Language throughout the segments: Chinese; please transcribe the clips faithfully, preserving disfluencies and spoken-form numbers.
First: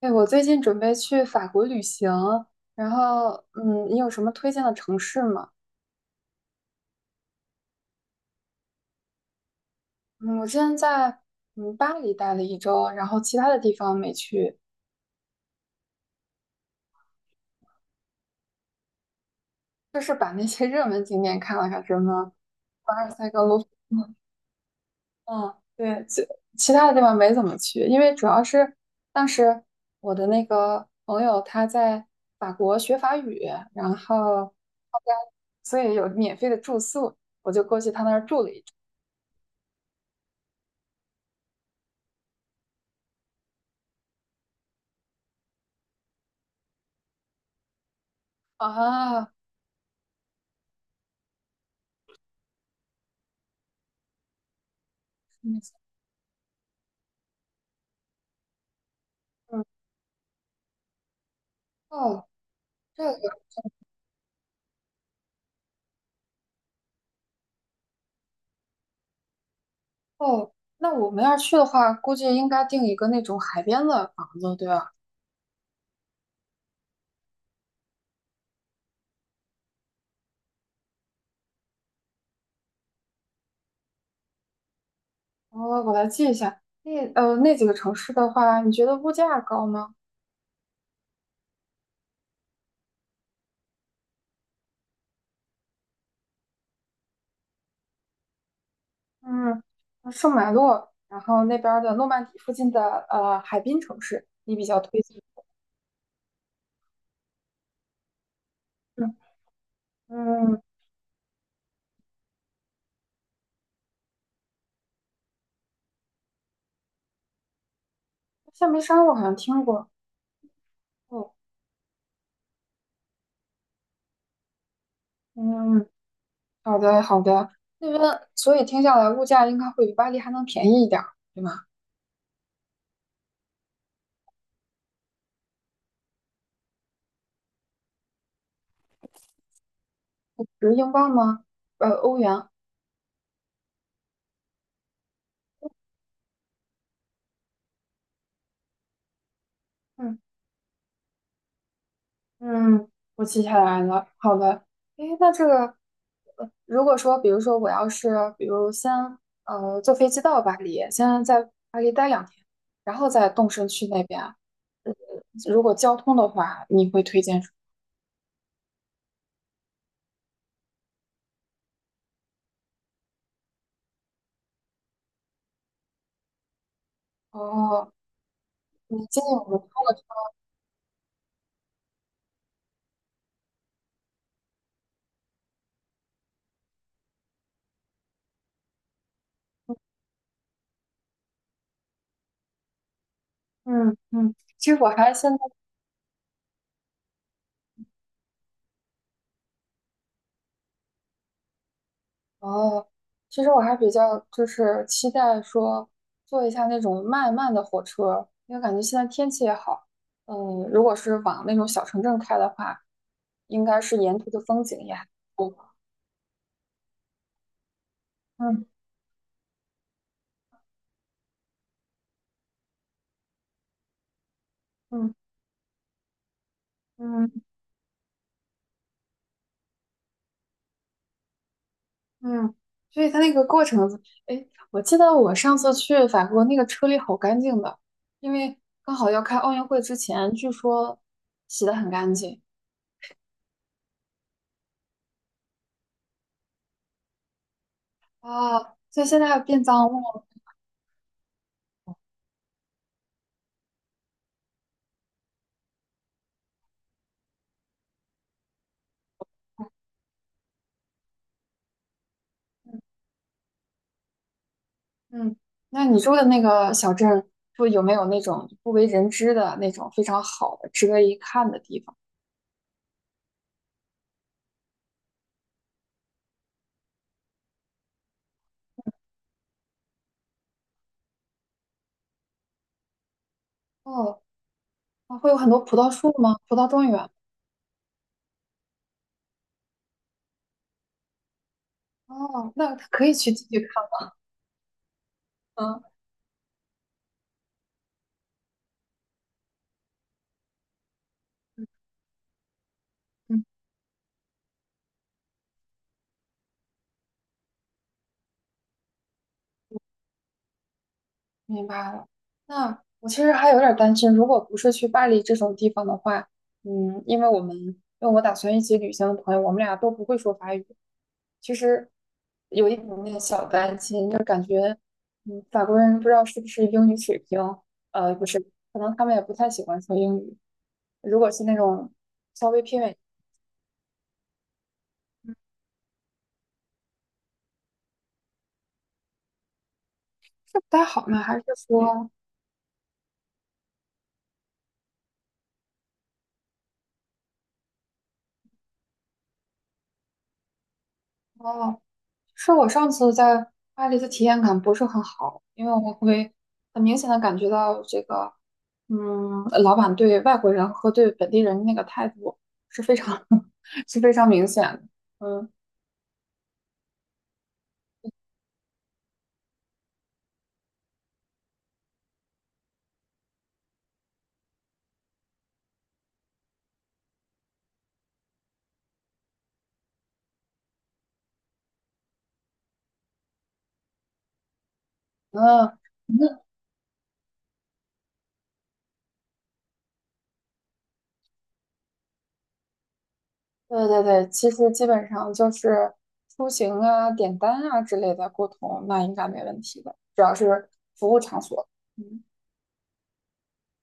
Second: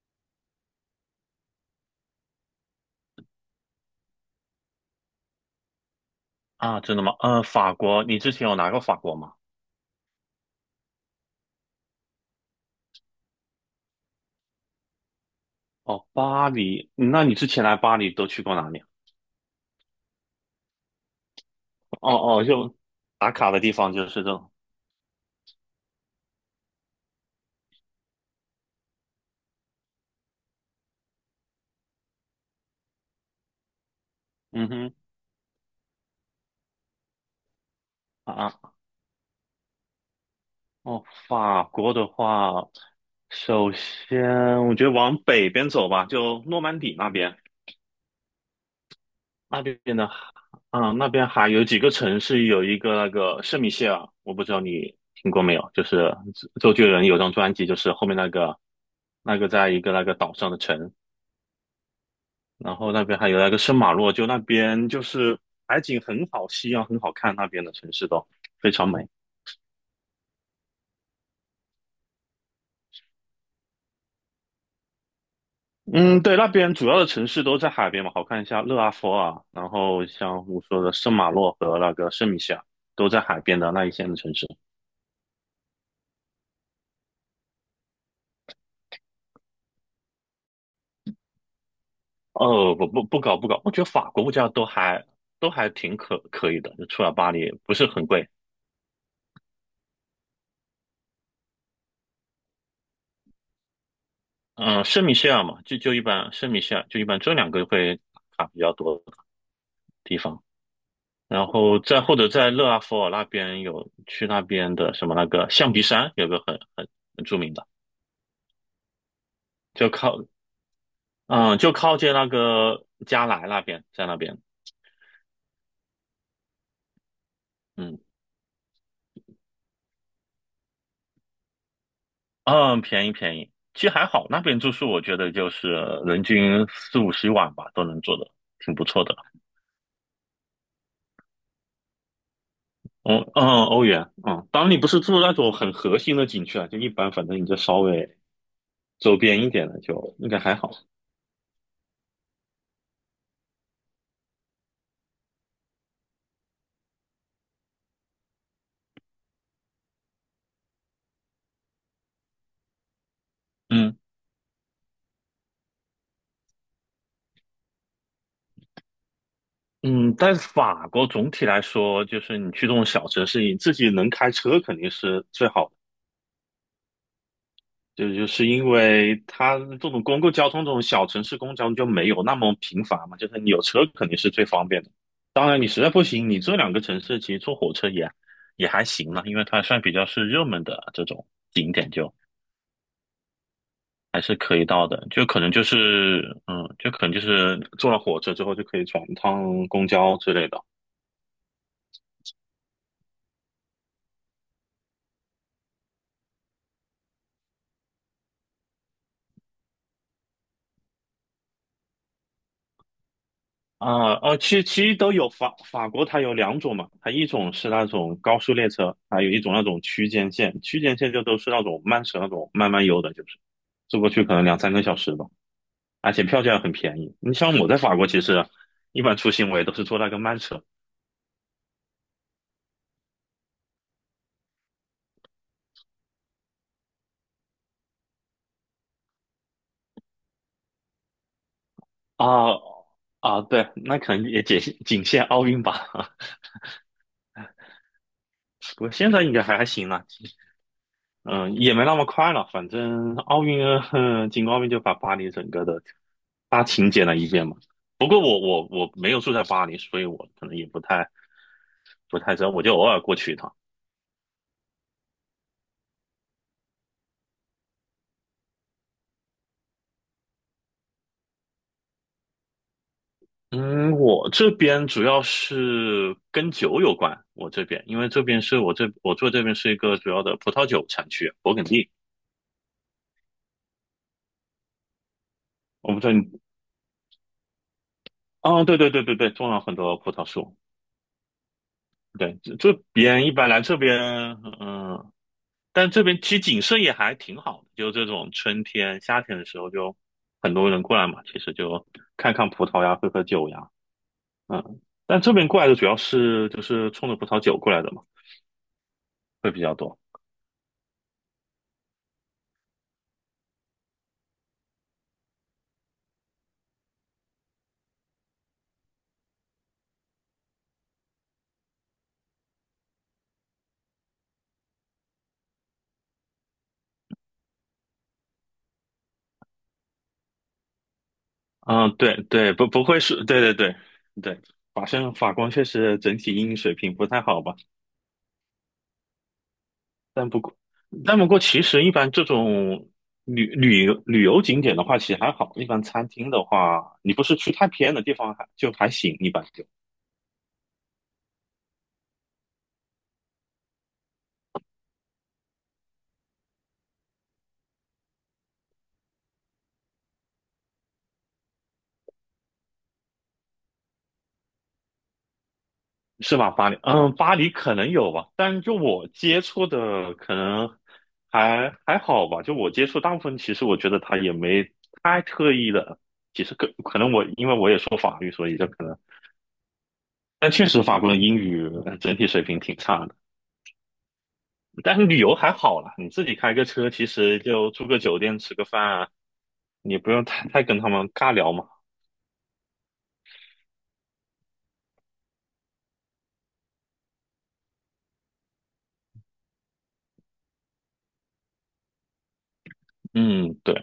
对，我最近准备去法国旅行，然后，嗯，你有什么推荐的城市吗？啊，真的吗？呃，法国，你之前有来过法国吗？嗯，我之前在嗯巴黎待了一周，然后其他的地方没去，哦，巴黎，那你之前来巴黎都去过哪里啊？就是把那些热门景点看了看，什么哦哦，就凡尔赛打宫、卡卢的浮地方就是宫这种。嗯，对，其其他的地方没怎么去，因为主要是当时我的那个朋友他在法国学法语，然后嗯哼，他家所以有免费的住宿，我就过去他那儿啊，哦，法国的话，首先我觉得往北边走吧，就诺曼底那边，啊，那边呢，啊，那边还有几个城市，有一个那个圣米歇尔，我不知道你听过没嗯。有，就是周周杰伦有张专辑，就是后面那个那个嗯在一个那个岛上的城，哦，然后这那边以还有那个圣马洛，就那边就是海景很好，夕阳很好看，那边的城市都非常美。后，那我们要去的话，估计应该订一个那种海边的房子，对吧？嗯，对，那边主要的城市都在海边嘛，好看一下勒阿弗尔，然后像我说的圣马洛和那个圣米歇尔都在海边的那一线的城市。我我来记一下，那呃那几个城市的话，你觉得物价高吗？哦，不不不搞不搞，我觉得法国物价都还都还挺可可以的，就除了巴黎不是很贵。嗯，圣马洛，然后那边儿的诺曼底附近的呃海滨城市，你比较嗯，推圣米荐？歇尔嘛，就就一般，圣米歇尔就一般这两个会打卡比较多嗯的地方。嗯，然后再或者在勒阿弗尔那边有去那边的什么那个象鼻山，有个很很很著名的，夏梅沙我好像听就过靠哦，嗯就靠近那个加莱那边，在那边嗯，好的好的，那边嗯所以听下来物价应该会比巴黎还能便宜一点儿，对吗？嗯便宜便宜，其实还好，那边住宿我觉得就是人均四五十一晚吧，都能做的挺不错的。是英镑吗？呃，欧元。嗯嗯，欧元。嗯，当然你不是住那种很核心的景区啊，就一般，反正你就稍微周边一点的就嗯。应该还好。嗯，我记下来了。好的，诶，那这个，呃如果说，比如说我要是，比如先呃坐飞机到巴黎，先在巴黎待两天，然后再动身去嗯。那边。如果交通的话，你会推荐什嗯，但是法国总体来说，就是你去这种小城市，你自己能开车肯定是最好的。么？哦，就就是因你为建议我它们通这过，种公共交通，这种小城市公共交通就没有那么频繁嘛，就是你有车肯定是最方便的。当然，你实在不行，你这两个城市其实坐火车也也还行了，因为它算比较是热门的这种景点就，嗯还嗯，是可以其实到我的。还就现在，可能就是，嗯，就可能就是坐了火车之后就可以转一趟公交之类的。哦，其实我还比较就是期待说坐一下那种慢慢的火车，因为感觉现在天气也好。嗯，如果是往那种小城镇开的话。应该是啊，沿途哦，的其风实景其也实还都有不法错。法国，它有两种嘛，它一种是那种高速嗯列车，还有一种那种区间线。区间线就都是那种慢车，那种慢慢悠的，就是坐过去可能两三个小嗯时吧，而且票价很便宜。嗯你像我在法国，其实一般出行我也都是坐那个慢车嗯，所以它那个过程子，哎，我记得我上次去法国那个车里好干净的，因为刚好要开奥运会之前，据说洗得很干净啊。啊，对，那可能也仅限仅限奥运吧。啊，不过所以现现在应在该还变还脏行了。了。嗯，也没那么快了，反正奥运嗯，哼进奥运就把巴黎整个的大清点了一遍嘛。不过我我我没有住在巴黎，所以我可能也不太不太知道，我就嗯偶尔过去一趟。嗯，那你住的那个小镇，就有没有那种不为人知的那种非常好的、值得一看的地方？嗯，我这边主要是跟酒有关，我这边因为这边是我这我住这边是一个主要的葡萄酒产区，勃艮第。哦，那会有很多葡萄我不知树道你，吗？葡萄庄园？啊，对对对对对，种了很多葡萄树。对，哦，这这那可以边一去继般续来这看。边，嗯、但嗯这边其实景色也还挺好的，就这种春天、夏天的时候，就很多人过来嘛，其实就看看葡萄呀，喝喝嗯。酒呀，嗯。但这边过来的主要是就是冲着葡萄酒过来的嘛，会比较多。明白了。那我其实还有点儿担心，如果不是去巴黎这种地方的话，嗯，因为我们因为我打算一起旅行的朋友，我们俩都不会说法语，其实有一点点小担心，就感觉，嗯，法国人不知道是不是英语水平，呃，不是，可能他们也不太喜欢说英语。如果是那种嗯，对稍对，微不偏不远，会是，对对对对，法生法官确实整体英语水平不太好吧，但不过是不太好呢，但不还过是其实一说，般这种旅旅游旅游景点的话，其实还好，一般餐厅的话，你不是去太偏的地方还就还行一般。就。哦，是我上次在巴黎的体验感不是很好，因为我会很明显的感觉到这个，嗯，老板对外国人和对本地人那个态度是非常 是非常明显的。嗯是吧？巴黎，嗯，巴黎可能有吧，但就我接触的可能还还好吧。就我接触大部分，其实我觉得他也没太特意的。其实可可能我因为我也说法语，所以就可能，但确实法国人英语整体水平挺差的。但是旅游还嗯好啦，你自己嗯，开个车，其实就住个酒店吃个饭啊，你不用太太跟他们尬聊嘛。对对对，其实基本上就是出行啊、点单啊之类的沟通，那应该没问题的，主要是服务场所。嗯嗯，对。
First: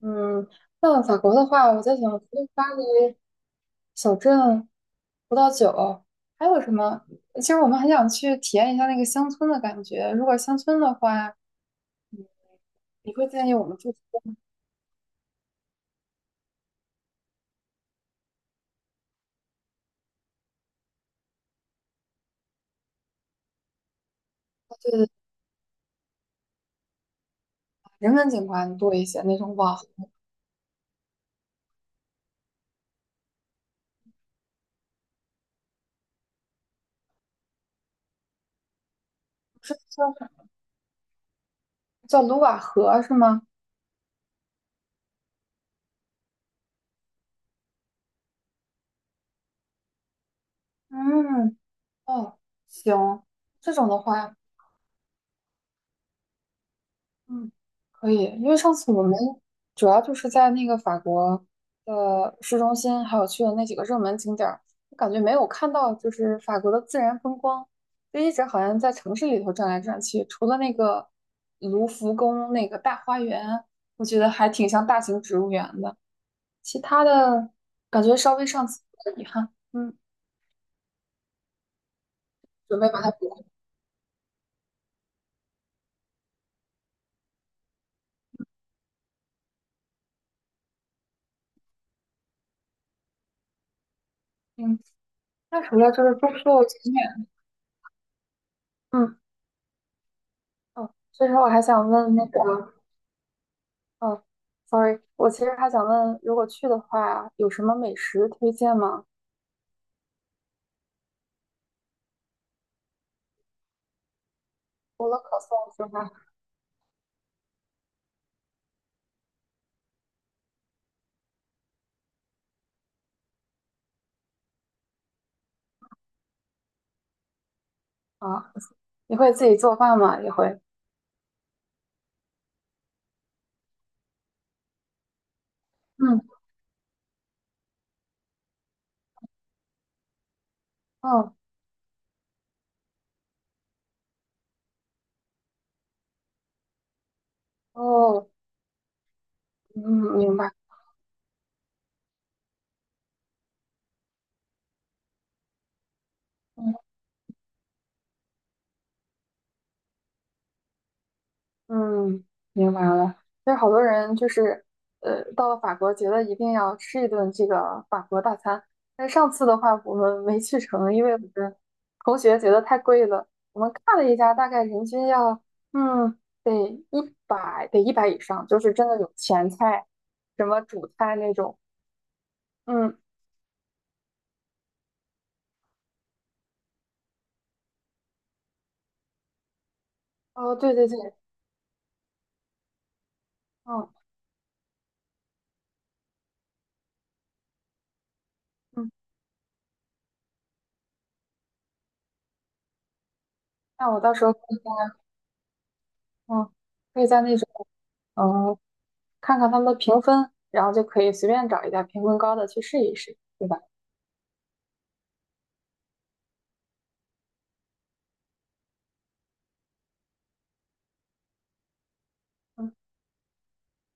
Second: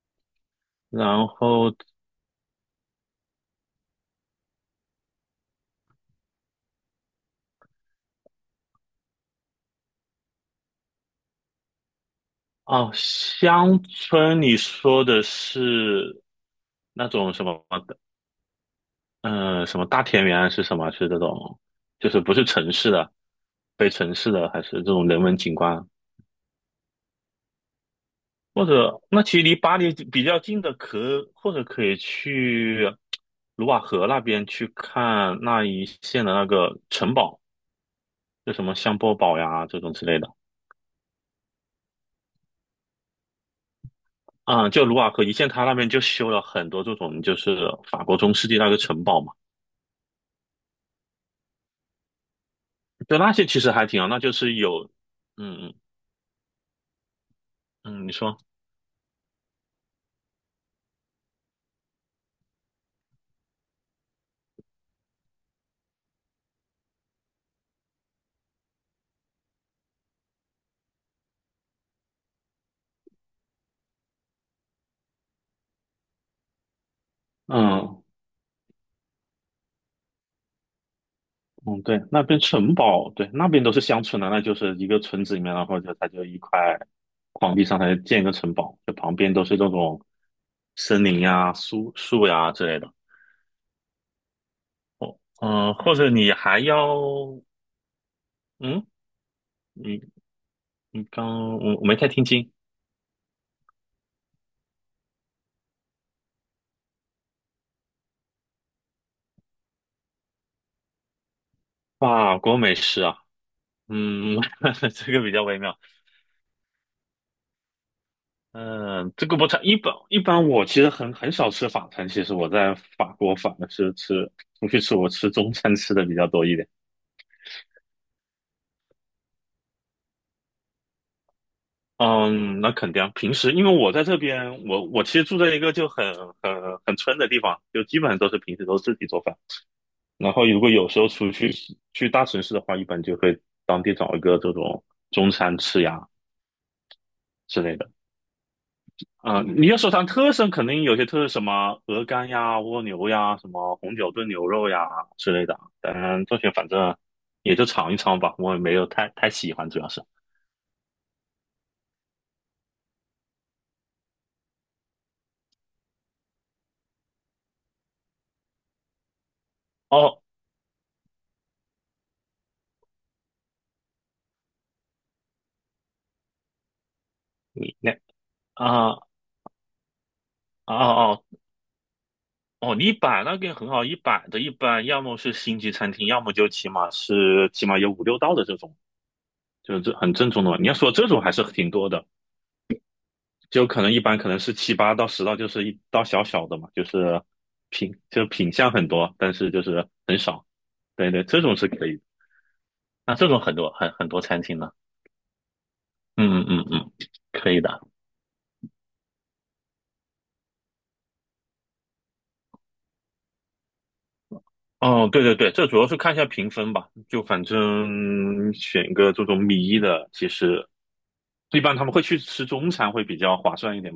嗯，那法然国的话，后我在想，除了巴黎。小镇葡萄酒，还有什么？其实我们很想去体验一下那个乡村的感觉。如果乡村的话，嗯，哦，你会建议我们乡住村你说的是那种什么的，嗯、什么大田园啊是什么啊？是这种，就是不是城市的，非城市的，还是这对种对，人文景观？人文景或观多者，一些，那其那实离种瓦，巴黎红比较近的可，或者可以去卢瓦河那边去看那一线的那个城堡，就什么香波堡呀是这种之叫类什的。么叫卢瓦河是吗？啊、就卢瓦河一线，它那边就修了很多这种，就是法国中世纪那个城堡嘛。嗯，哦，行，对，那些其实这还种的挺好，那就话。是有，嗯嗯嗯，嗯，可你以，说，因为上次我们主要就是在那个法国的市中心，还有去的那几个热门景点儿，我感觉没有看到就是法国的自然风光，就一直好像在城市里头转来转去，除了那个卢浮宫那个大花园，我觉得还挺像大型植物园的，其他的嗯感觉稍微上次有点遗憾，嗯，嗯，对，那边城准备把它堡，补对，回。那边都是乡村的，那就是一个村子里面，然后就它就一块荒地上，它就建一个城堡，就旁边都是这种森林呀、树树呀之类的。嗯，哦，那除嗯、了或就者是住你还宿景要，点，嗯，嗯，你哦，你所以说我刚还我我想没太问听那清，个。哦，sorry，我其实还想问，如果去的话，有什么美食推荐吗？法国美食啊，嗯，除这了个比可较微颂妙。之外，嗯，这个不差。一般一般，我其实很很少吃法餐。其实我在法国反而是吃出去吃，我吃中餐吃的比较多一点。啊，你会自己做饭吗？也会。嗯。那肯定啊。平时因为我在这边，我我其实住在一个就很嗯，很很村的地方，就基本上都是平时都自己做饭。然后如果有时候出哦，去去大城市的话，一般就会当地找一个这种中餐吃呀之类的。哦，啊、你要嗯，说它特明色，白。肯定有些特色，什么鹅肝呀、蜗牛呀、什么红酒炖牛肉呀之类的。当然，这些反嗯。正也就尝一尝吧，我也没有太太喜欢，主要是。嗯，明白了。就是好多人就是，呃，到了法国觉得一定要吃一顿这个法国大餐。但是上次的话，我哦，们没去成，因为我们同学觉得太贵了。我们看了一下，大概人均要，嗯，得一百，你得一那百以上，就是真啊的哦有前菜，什么主菜哦那种。哦，一嗯，百那个很好，一百的一般要么是星级餐厅，要么就起码是起码有五六道的这种，就是这很正宗的哦，嘛。你对要对说对，这种还是挺多的。就可嗯能一般可能是七八到十道，就是一道小小的嘛，就是品就品相很嗯，多，但是就是很少。对对，这种是可以的那这种很多那很我很到多时候可餐以厅在呢，嗯嗯，嗯嗯嗯，可以在那种。可以的。嗯。看看他们的评分，然后就可以随便找一家评分高的去试一试，对吧？哦，对对对，这主要是看一下评分吧，就反正选一个这种米一的，其实一般他们会去吃中嗯，餐会比较划算一点，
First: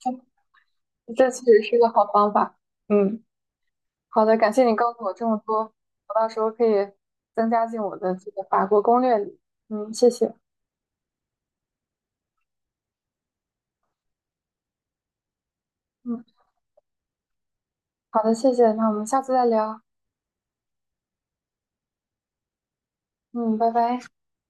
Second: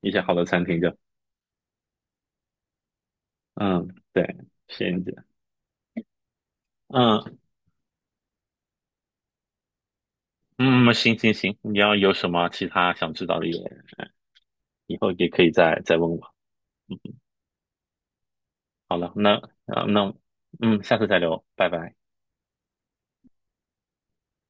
一些好的餐厅就，这确实是个好方法。嗯，嗯，好对，的，感谢你告便诉宜我这点。么多，我到时候可以嗯增加进我的这个法国攻略里。嗯，谢谢。嗯，行行行，你要有什么其他想知道的也以后也可以再再问我。嗯，嗯。好的，谢谢。那我好们了，下次那再聊。啊、那嗯，下次再聊，拜拜。嗯，拜拜。